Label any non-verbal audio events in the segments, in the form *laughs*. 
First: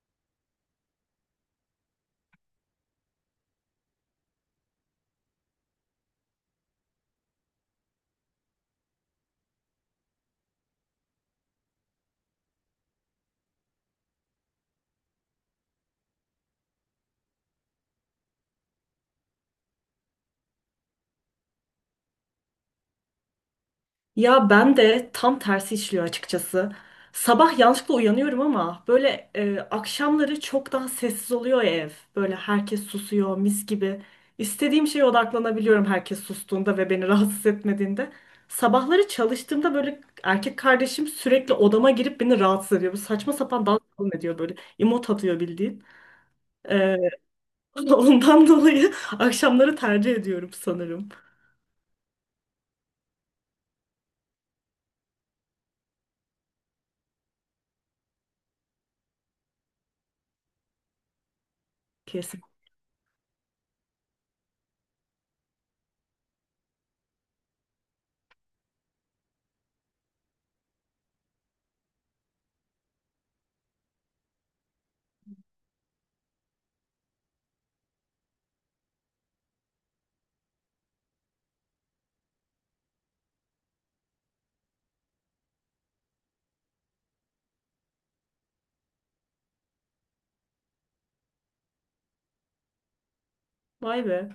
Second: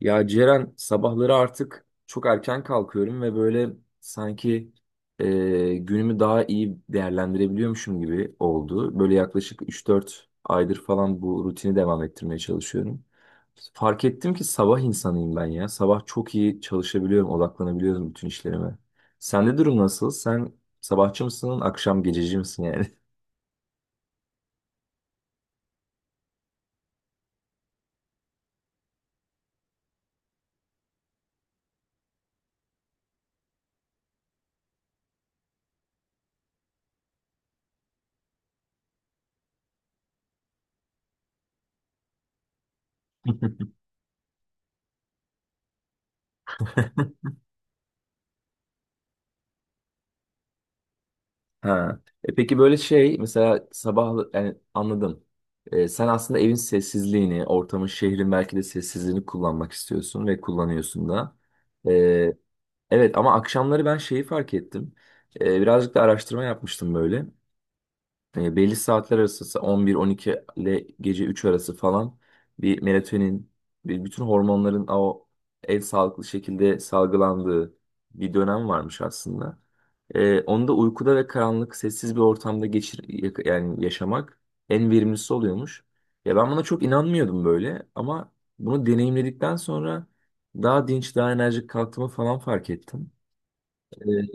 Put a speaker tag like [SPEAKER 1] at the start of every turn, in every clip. [SPEAKER 1] Ya Ceren, sabahları artık çok erken kalkıyorum ve böyle sanki günümü daha iyi değerlendirebiliyormuşum gibi oldu. Böyle yaklaşık üç dört aydır falan bu rutini devam ettirmeye çalışıyorum. Fark ettim ki sabah insanıyım ben ya. Sabah çok iyi çalışabiliyorum, odaklanabiliyorum bütün işlerime. Sende durum nasıl? Sen sabahçı mısın, akşam gececi misin yani?
[SPEAKER 2] Ya ben de tam tersi işliyor açıkçası. Sabah yanlışlıkla uyanıyorum ama böyle akşamları çok daha sessiz oluyor ya ev. Böyle herkes susuyor mis gibi. İstediğim şeye odaklanabiliyorum herkes sustuğunda ve beni *laughs* rahatsız etmediğinde. Sabahları çalıştığımda böyle erkek kardeşim sürekli odama girip beni rahatsız ediyor. Bu saçma sapan
[SPEAKER 1] *laughs*
[SPEAKER 2] dans falan ediyor böyle. İmot atıyor bildiğin. E, *laughs* Ondan dolayı akşamları tercih ediyorum sanırım.
[SPEAKER 1] Ha. E peki böyle şey mesela sabah, yani anladım. Sen aslında evin sessizliğini, ortamın, şehrin belki de sessizliğini kullanmak istiyorsun ve kullanıyorsun da. E,
[SPEAKER 2] Kesin.
[SPEAKER 1] evet, ama akşamları ben şeyi fark ettim. Birazcık da araştırma yapmıştım böyle. Belli saatler arası 11-12 ile gece 3 arası falan bir melatonin, bir bütün hormonların o en sağlıklı şekilde salgılandığı bir dönem varmış aslında. Onu da uykuda ve karanlık, sessiz bir ortamda yani yaşamak en verimlisi oluyormuş. Ya ben buna çok inanmıyordum böyle, ama bunu deneyimledikten sonra daha dinç, daha enerjik kalktığımı falan fark ettim. Ee,
[SPEAKER 2] Vay be.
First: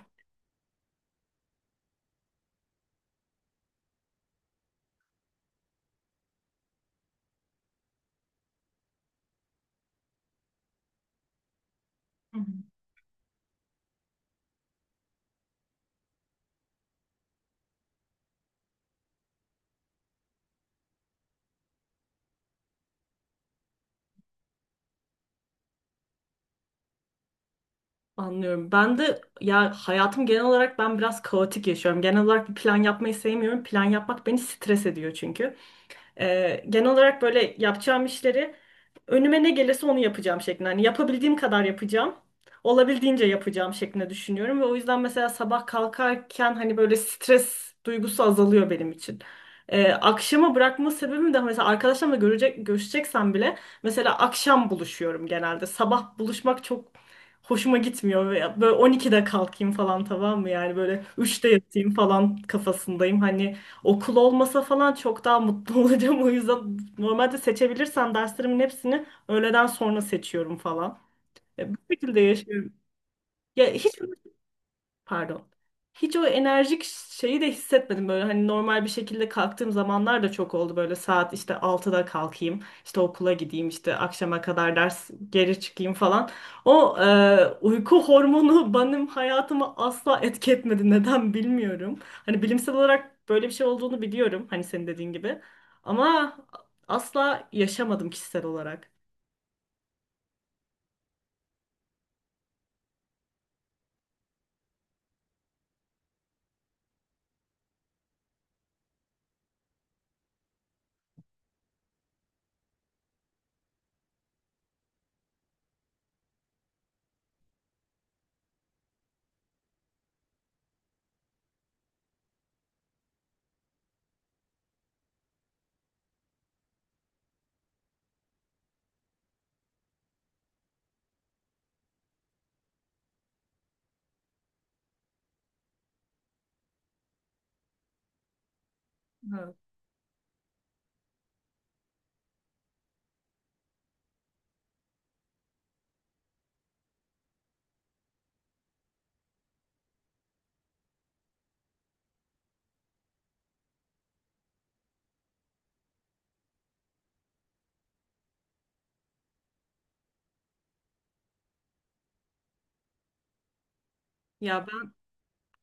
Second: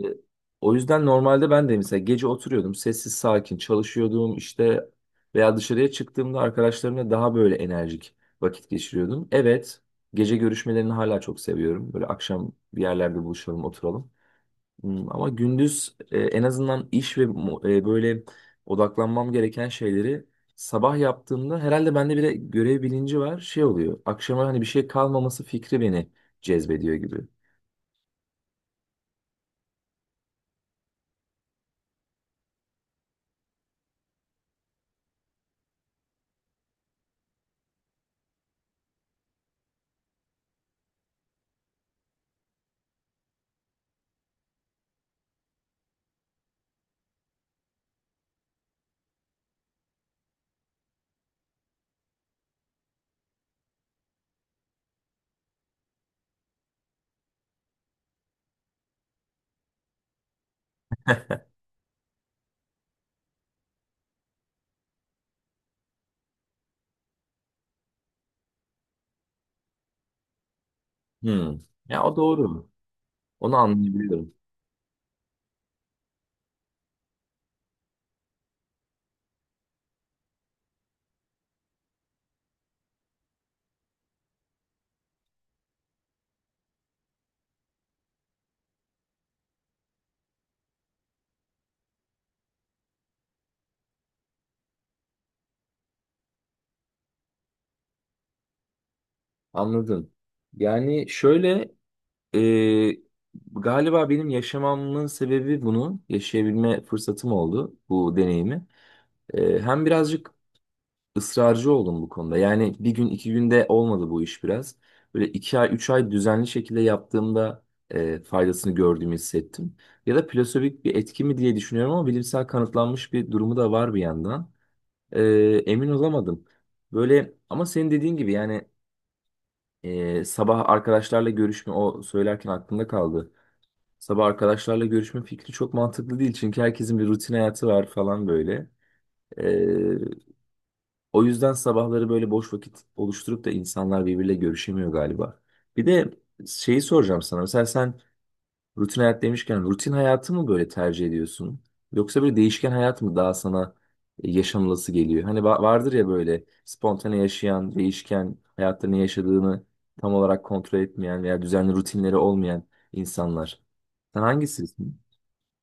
[SPEAKER 1] O yüzden normalde ben de mesela gece oturuyordum, sessiz sakin çalışıyordum işte, veya dışarıya çıktığımda arkadaşlarımla daha böyle enerjik vakit geçiriyordum. Evet, gece görüşmelerini hala çok seviyorum. Böyle akşam bir yerlerde buluşalım, oturalım. Ama gündüz, en azından iş ve böyle odaklanmam gereken şeyleri sabah yaptığımda, herhalde bende bir de görev bilinci var. Şey oluyor, akşama hani bir şey kalmaması fikri beni cezbediyor gibi.
[SPEAKER 2] Anlıyorum. Ben de ya hayatım genel olarak ben biraz kaotik yaşıyorum. Genel olarak bir plan yapmayı sevmiyorum. Plan yapmak beni stres ediyor çünkü. Genel olarak böyle yapacağım işleri önüme ne gelirse onu yapacağım şeklinde. Hani yapabildiğim kadar yapacağım. Olabildiğince yapacağım şeklinde düşünüyorum ve o yüzden mesela sabah kalkarken hani böyle stres duygusu azalıyor benim için. Akşama bırakma sebebim de mesela arkadaşlarımla görecek, görüşeceksem bile mesela akşam buluşuyorum genelde. Sabah buluşmak çok hoşuma gitmiyor. Ve böyle 12'de kalkayım falan, tamam mı? Yani böyle 3'te yatayım falan kafasındayım. Hani okul olmasa falan çok daha mutlu *laughs* olacağım. O yüzden normalde seçebilirsem derslerimin hepsini öğleden sonra seçiyorum falan.
[SPEAKER 1] Hmm.
[SPEAKER 2] Bu
[SPEAKER 1] Ya, o
[SPEAKER 2] şekilde
[SPEAKER 1] doğru.
[SPEAKER 2] yaşıyorum.
[SPEAKER 1] Onu
[SPEAKER 2] Ya hiç
[SPEAKER 1] anlayabiliyorum.
[SPEAKER 2] Pardon. Hiç o enerjik şeyi de hissetmedim böyle hani normal bir şekilde kalktığım zamanlar da çok oldu böyle saat işte altıda kalkayım işte okula gideyim işte akşama kadar ders geri çıkayım falan. O uyku *laughs* hormonu benim hayatıma asla etki etmedi, neden bilmiyorum. Hani bilimsel olarak böyle bir şey olduğunu biliyorum hani senin dediğin gibi, ama asla yaşamadım kişisel olarak.
[SPEAKER 1] Anladım. Yani şöyle, e, galiba benim yaşamamın sebebi bunu yaşayabilme fırsatım oldu, bu deneyimi. Hem birazcık ısrarcı oldum bu konuda. Yani bir gün iki günde olmadı bu iş biraz. Böyle iki ay üç ay düzenli şekilde yaptığımda faydasını gördüğümü hissettim. Ya da plasebik bir etki mi diye düşünüyorum, ama bilimsel kanıtlanmış bir durumu da var bir yandan. E, Emin olamadım. Böyle ama senin dediğin gibi yani. Sabah arkadaşlarla görüşme, o söylerken aklımda kaldı. Sabah arkadaşlarla görüşme fikri çok mantıklı değil, çünkü herkesin bir rutin hayatı var falan böyle.
[SPEAKER 2] Hı.
[SPEAKER 1] Ee, O yüzden sabahları böyle boş vakit oluşturup da insanlar birbiriyle görüşemiyor galiba. Bir de şeyi soracağım sana. Mesela sen, rutin hayat demişken, rutin hayatı mı böyle tercih ediyorsun? Yoksa böyle değişken hayat mı daha sana yaşanılası geliyor? Hani vardır ya böyle spontane yaşayan, değişken hayatta ne yaşadığını tam olarak kontrol etmeyen veya düzenli rutinleri olmayan insanlar. Sen
[SPEAKER 2] Ya
[SPEAKER 1] hangisisin?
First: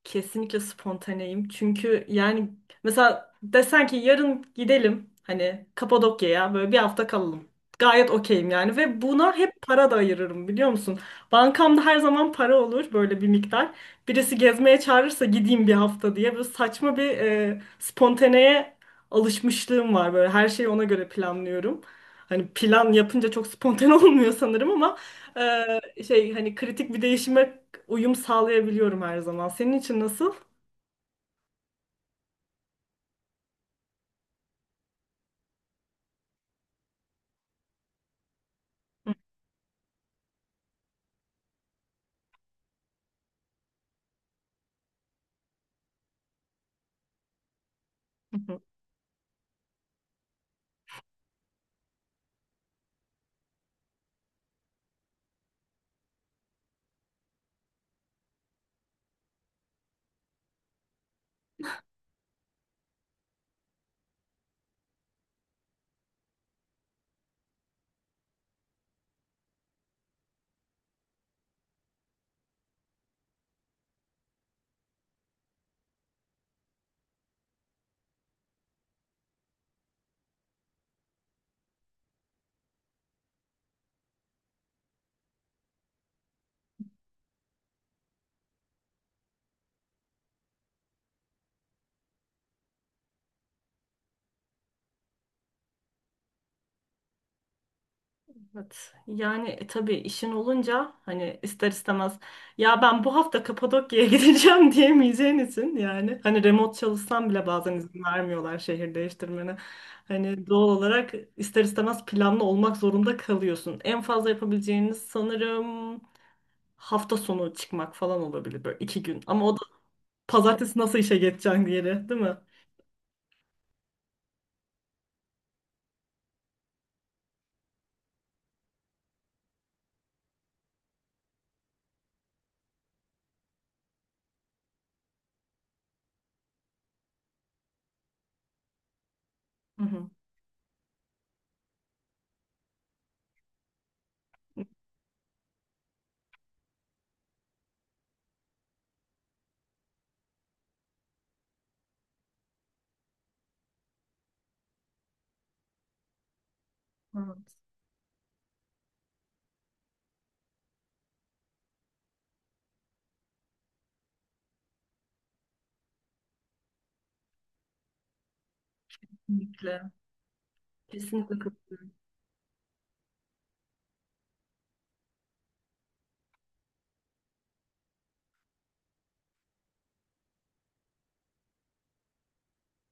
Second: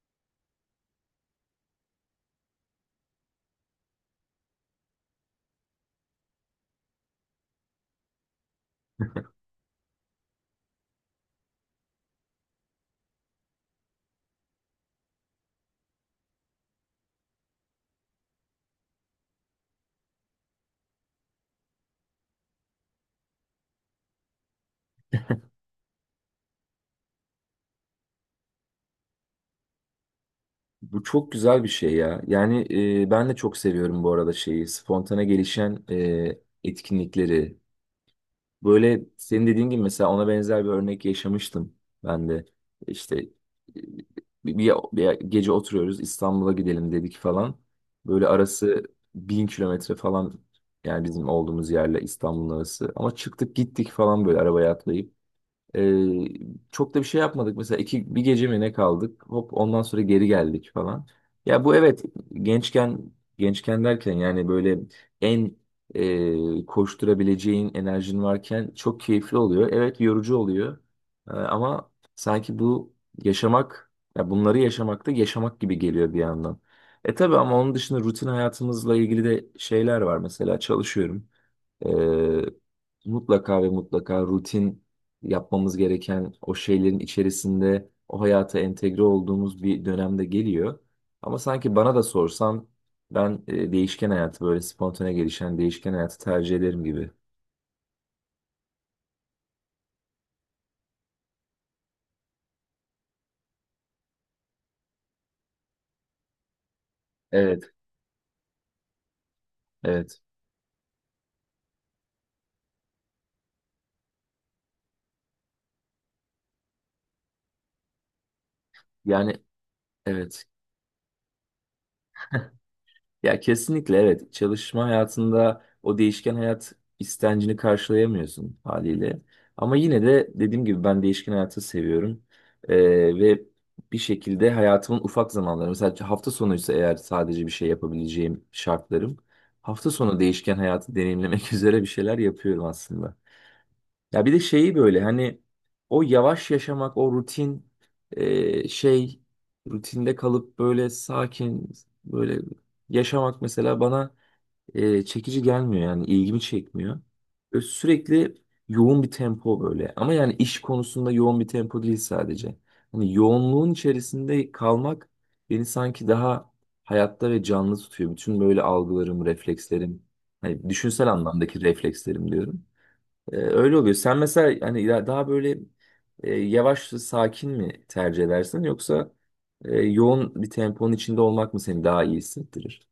[SPEAKER 2] kesinlikle spontaneyim. Çünkü yani mesela desen ki yarın gidelim hani Kapadokya'ya böyle bir hafta kalalım. Gayet okeyim yani ve buna hep para da ayırırım, biliyor musun? Bankamda her zaman para olur böyle bir miktar. Birisi gezmeye çağırırsa gideyim bir hafta diye böyle saçma bir spontaneye alışmışlığım var, böyle her şeyi ona göre planlıyorum. Hani plan yapınca çok spontane *laughs* olmuyor sanırım ama şey hani kritik bir değişime uyum sağlayabiliyorum her zaman. Senin için nasıl?
[SPEAKER 1] Bu çok güzel bir şey ya. Yani ben de çok seviyorum bu arada şeyi, spontane gelişen etkinlikleri. Böyle
[SPEAKER 2] *laughs*
[SPEAKER 1] senin dediğin gibi mesela ona benzer bir örnek yaşamıştım ben de. İşte bir gece oturuyoruz, İstanbul'a gidelim dedik falan. Böyle
[SPEAKER 2] Hı hı.
[SPEAKER 1] arası bin kilometre falan, yani bizim olduğumuz yerle İstanbul'un arası. Ama çıktık gittik falan, böyle arabaya atlayıp. Ee, Çok da bir şey yapmadık. Mesela iki, bir gece mi ne kaldık? Hop, ondan sonra geri geldik falan. Ya bu evet, gençken, gençken derken yani böyle en koşturabileceğin enerjin varken çok keyifli oluyor. Evet, yorucu oluyor. Ama sanki bu yaşamak, ya bunları yaşamak da yaşamak gibi geliyor bir yandan. E tabii, ama onun dışında rutin hayatımızla ilgili de şeyler var. Mesela çalışıyorum. Ee, Mutlaka ve mutlaka rutin yapmamız gereken o şeylerin içerisinde, o hayata entegre olduğumuz bir dönemde geliyor. Ama sanki bana da sorsan, ben değişken hayatı, böyle spontane gelişen değişken hayatı tercih ederim gibi.
[SPEAKER 2] Evet. Yani tabii işin olunca hani ister istemez ya ben bu hafta Kapadokya'ya *laughs* gideceğim diyemeyeceğin için, yani hani remote çalışsam bile
[SPEAKER 1] Evet,
[SPEAKER 2] bazen izin vermiyorlar şehir değiştirmene.
[SPEAKER 1] evet.
[SPEAKER 2] Hani doğal olarak ister istemez planlı olmak zorunda kalıyorsun. En fazla yapabileceğiniz sanırım hafta sonu çıkmak falan olabilir, böyle iki gün.
[SPEAKER 1] Yani
[SPEAKER 2] Ama o da
[SPEAKER 1] evet.
[SPEAKER 2] pazartesi nasıl işe geçeceksin, diye değil mi?
[SPEAKER 1] Ya kesinlikle evet. Çalışma hayatında o değişken hayat istencini karşılayamıyorsun haliyle. Ama yine de dediğim gibi, ben değişken hayatı seviyorum. Ee, Ve bir şekilde hayatımın ufak zamanları, mesela hafta sonuysa eğer, sadece bir şey yapabileceğim şartlarım.
[SPEAKER 2] Hı
[SPEAKER 1] Hafta
[SPEAKER 2] hı.
[SPEAKER 1] sonu değişken hayatı deneyimlemek *laughs* üzere bir şeyler yapıyorum aslında. Ya bir de şeyi, böyle hani o yavaş yaşamak, o rutin, e, şey rutinde kalıp böyle sakin böyle yaşamak mesela bana çekici gelmiyor, yani ilgimi çekmiyor.
[SPEAKER 2] Evet,
[SPEAKER 1] Böyle sürekli yoğun bir tempo, böyle ama yani iş konusunda yoğun bir tempo değil sadece. Hani yoğunluğun içerisinde kalmak beni sanki daha hayatta ve canlı tutuyor. Bütün böyle algılarım,
[SPEAKER 2] kesinlikle.
[SPEAKER 1] reflekslerim, hani düşünsel
[SPEAKER 2] Kesinlikle.
[SPEAKER 1] anlamdaki reflekslerim diyorum. Öyle oluyor. Sen mesela hani daha böyle yavaş sakin mi tercih edersin, yoksa yoğun bir temponun içinde olmak mı seni daha iyi hissettirir?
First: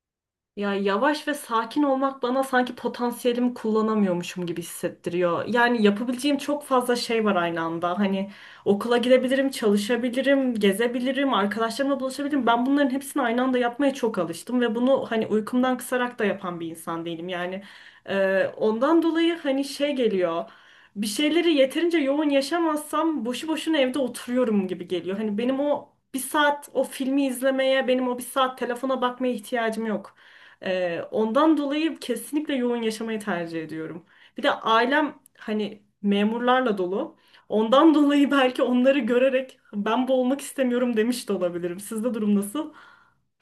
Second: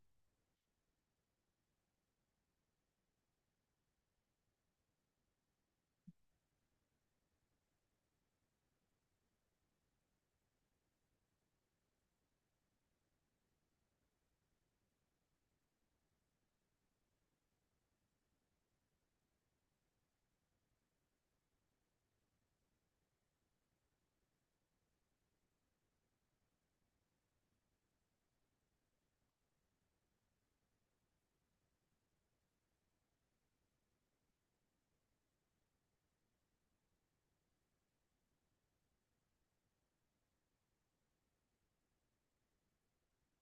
[SPEAKER 2] Ya yavaş ve sakin olmak bana sanki potansiyelimi kullanamıyormuşum gibi hissettiriyor. Yani yapabileceğim çok fazla şey var aynı anda. Hani okula gidebilirim, çalışabilirim, gezebilirim, arkadaşlarımla buluşabilirim. Ben bunların hepsini aynı anda yapmaya çok alıştım ve bunu hani uykumdan kısarak da yapan bir insan değilim. Yani ondan dolayı hani şey geliyor. Bir şeyleri yeterince yoğun yaşamazsam boşu boşuna evde oturuyorum gibi geliyor. Hani benim o bir saat o filmi izlemeye, benim o bir saat telefona bakmaya ihtiyacım yok. Ondan dolayı kesinlikle yoğun yaşamayı tercih ediyorum. Bir de ailem hani memurlarla dolu. Ondan *laughs* dolayı belki onları görerek ben bu olmak istemiyorum demiş de olabilirim. Sizde durum nasıl?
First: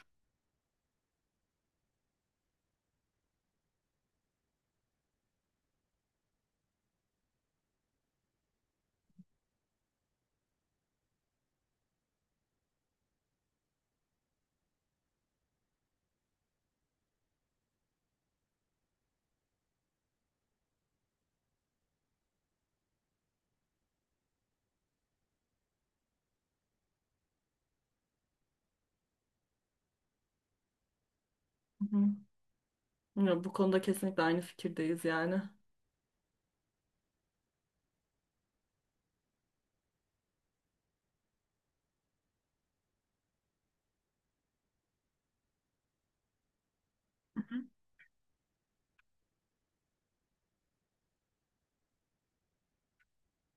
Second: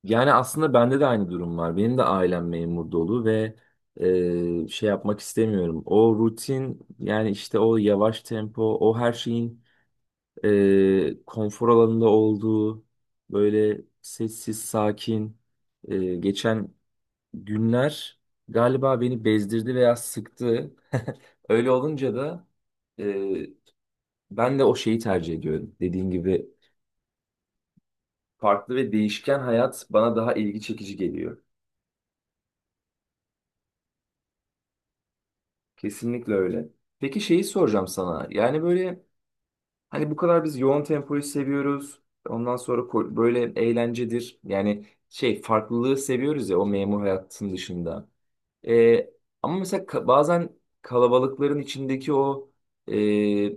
[SPEAKER 1] Yani aslında bende de aynı durum var. Benim de ailem memur dolu ve şey yapmak istemiyorum. O rutin, yani işte o yavaş tempo, o her şeyin konfor alanında olduğu böyle sessiz, sakin. Geçen günler galiba beni bezdirdi veya sıktı. *laughs* Öyle olunca da e, ben de o şeyi tercih ediyorum. Dediğin gibi farklı ve değişken hayat bana daha ilgi çekici geliyor.
[SPEAKER 2] Hı hı. Ya, bu konuda kesinlikle aynı fikirdeyiz yani.
[SPEAKER 1] Kesinlikle öyle. Peki şeyi soracağım sana. Yani böyle hani bu kadar biz yoğun tempoyu seviyoruz. Ondan sonra böyle eğlencedir. Yani şey farklılığı seviyoruz ya, o memur hayatın dışında. Ee, Ama mesela bazen kalabalıkların içindeki o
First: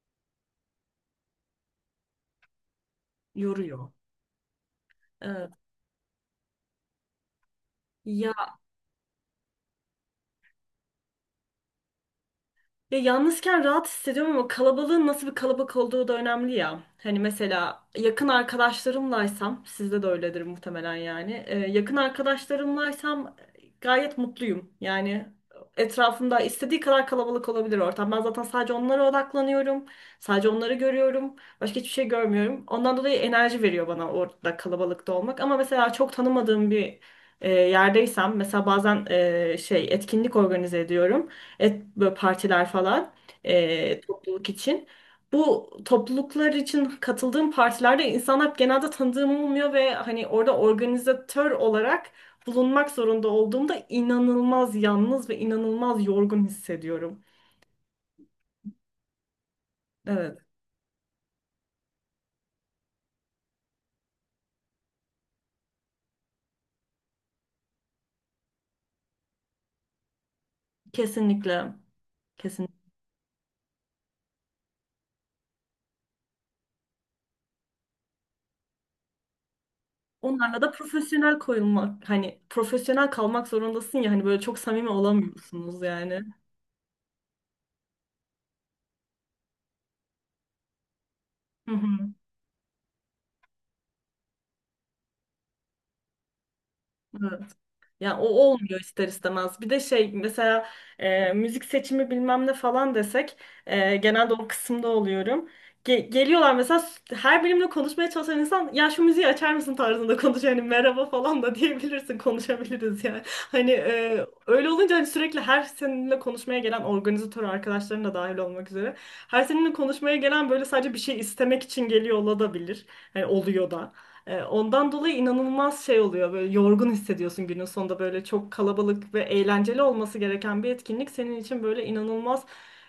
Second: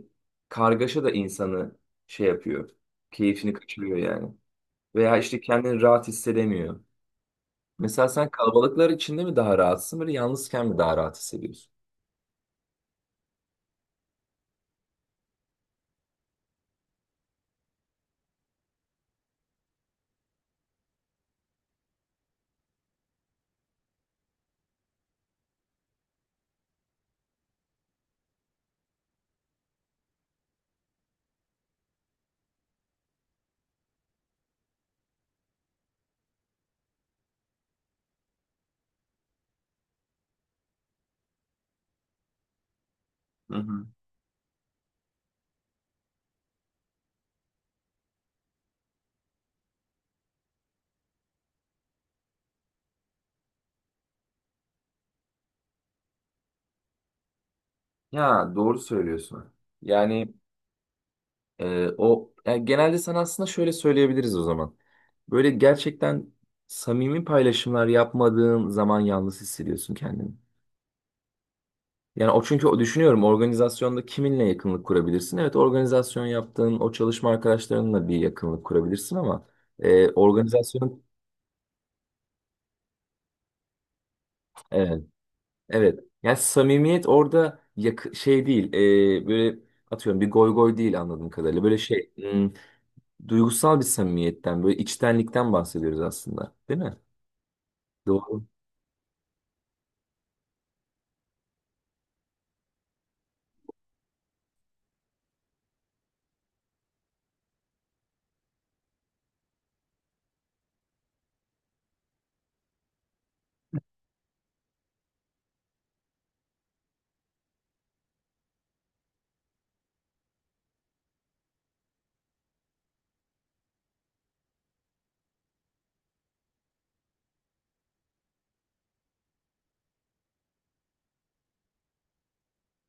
[SPEAKER 1] kargaşa da insanı şey yapıyor. Keyfini
[SPEAKER 2] Yoruyor.
[SPEAKER 1] kaçırıyor yani. Veya işte
[SPEAKER 2] Evet.
[SPEAKER 1] kendini rahat hissedemiyor. Mesela sen
[SPEAKER 2] Ya
[SPEAKER 1] kalabalıklar içinde mi daha rahatsın, böyle yalnızken mi daha rahat hissediyorsun?
[SPEAKER 2] Ya yalnızken rahat hissediyorum ama kalabalığın nasıl bir kalabalık olduğu da önemli ya. Hani mesela yakın arkadaşlarımlaysam, sizde de öyledir muhtemelen yani. Yakın arkadaşlarımlaysam gayet mutluyum. Yani etrafımda istediği kadar kalabalık olabilir ortam. Ben zaten sadece onlara odaklanıyorum. Sadece onları görüyorum. Başka hiçbir şey görmüyorum. Ondan dolayı enerji veriyor bana orada kalabalıkta olmak. Ama mesela çok tanımadığım bir yerdeysem, mesela bazen şey etkinlik organize ediyorum, böyle partiler falan
[SPEAKER 1] Hı hı.
[SPEAKER 2] topluluk için. Bu topluluklar için katıldığım partilerde insanlar genelde tanıdığım olmuyor ve hani orada organizatör olarak bulunmak zorunda olduğumda inanılmaz yalnız ve inanılmaz yorgun hissediyorum.
[SPEAKER 1] Ya doğru söylüyorsun. Yani
[SPEAKER 2] Evet,
[SPEAKER 1] o, yani genelde sana aslında şöyle söyleyebiliriz o zaman. Böyle gerçekten samimi paylaşımlar yapmadığın zaman yalnız hissediyorsun kendini.
[SPEAKER 2] kesinlikle.
[SPEAKER 1] Yani o, çünkü
[SPEAKER 2] Kesinlikle.
[SPEAKER 1] o düşünüyorum, organizasyonda kiminle yakınlık kurabilirsin? Evet, organizasyon yaptığın o çalışma arkadaşlarınla bir yakınlık kurabilirsin, ama
[SPEAKER 2] Onlarla da
[SPEAKER 1] organizasyon,
[SPEAKER 2] profesyonel koyulmak, hani profesyonel kalmak zorundasın ya, hani böyle çok samimi
[SPEAKER 1] evet
[SPEAKER 2] olamıyorsunuz
[SPEAKER 1] evet,
[SPEAKER 2] yani.
[SPEAKER 1] yani samimiyet orada şey değil, böyle atıyorum bir goy goy değil, anladığım kadarıyla
[SPEAKER 2] Hı
[SPEAKER 1] böyle
[SPEAKER 2] hı.
[SPEAKER 1] şey, duygusal bir samimiyetten, böyle içtenlikten bahsediyoruz aslında, değil mi?
[SPEAKER 2] Evet. Ya o
[SPEAKER 1] Doğru,
[SPEAKER 2] olmuyor ister istemez. Bir de şey mesela müzik seçimi bilmem ne falan desek genelde o kısımda oluyorum. Geliyorlar mesela her benimle konuşmaya çalışan insan ya şu müziği açar mısın tarzında konuşuyor. Hani merhaba falan da *laughs* diyebilirsin, konuşabiliriz yani. Hani öyle olunca hani sürekli her seninle konuşmaya gelen organizatör arkadaşların da dahil olmak üzere. Her seninle konuşmaya gelen böyle sadece bir şey istemek için geliyor olabilir. Hani oluyor da. Ondan dolayı inanılmaz şey oluyor. Böyle yorgun hissediyorsun günün sonunda, böyle çok kalabalık ve eğlenceli olması gereken bir etkinlik senin için böyle inanılmaz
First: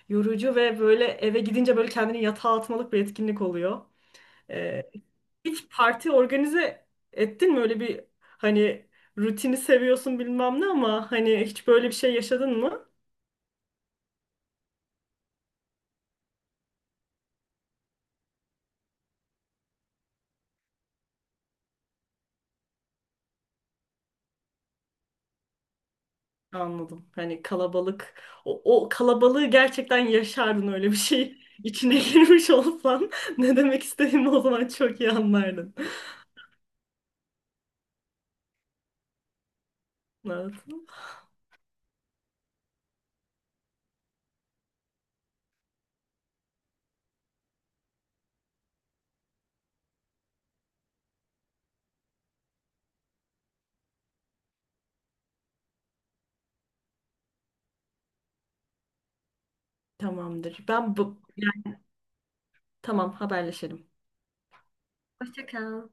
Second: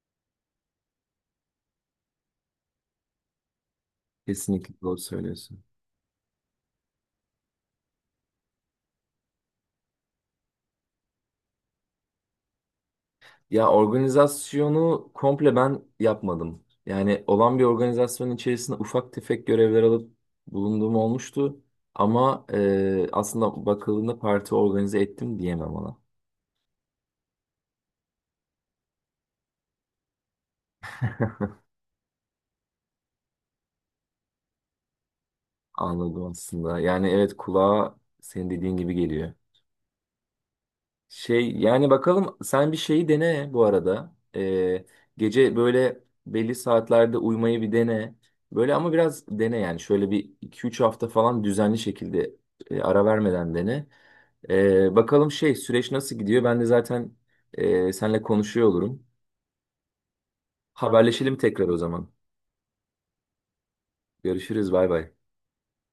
[SPEAKER 2] yorucu ve böyle eve gidince böyle kendini yatağa atmalık bir etkinlik oluyor.
[SPEAKER 1] kesinlikle
[SPEAKER 2] E,
[SPEAKER 1] doğru söylüyorsun.
[SPEAKER 2] hiç parti organize ettin mi? Öyle bir hani rutini seviyorsun bilmem ne ama hani hiç böyle bir şey yaşadın mı?
[SPEAKER 1] Ya organizasyonu komple ben yapmadım. Yani olan bir organizasyonun içerisinde ufak tefek görevler alıp bulunduğum olmuştu. Ama aslında bakıldığında, parti organize ettim diyemem ona.
[SPEAKER 2] Anladım. Hani kalabalık, o kalabalığı gerçekten yaşardın öyle bir şey
[SPEAKER 1] *laughs*
[SPEAKER 2] içine *laughs* girmiş olsan ne demek istediğimi o zaman çok iyi anlardın.
[SPEAKER 1] Anladım aslında. Yani evet, kulağa senin dediğin gibi geliyor.
[SPEAKER 2] Evet.
[SPEAKER 1] Şey, yani bakalım, sen bir şeyi dene bu arada. Gece böyle belli saatlerde uyumayı bir dene. Böyle, ama biraz dene yani, şöyle bir iki üç hafta falan düzenli şekilde ara vermeden dene. Bakalım şey, süreç nasıl gidiyor? Ben de zaten seninle konuşuyor olurum.
[SPEAKER 2] Tamamdır. Ben bu...
[SPEAKER 1] Haberleşelim tekrar
[SPEAKER 2] Yani,
[SPEAKER 1] o zaman.
[SPEAKER 2] tamam, haberleşelim.
[SPEAKER 1] Görüşürüz. Bay bay.
[SPEAKER 2] Hoşça kal.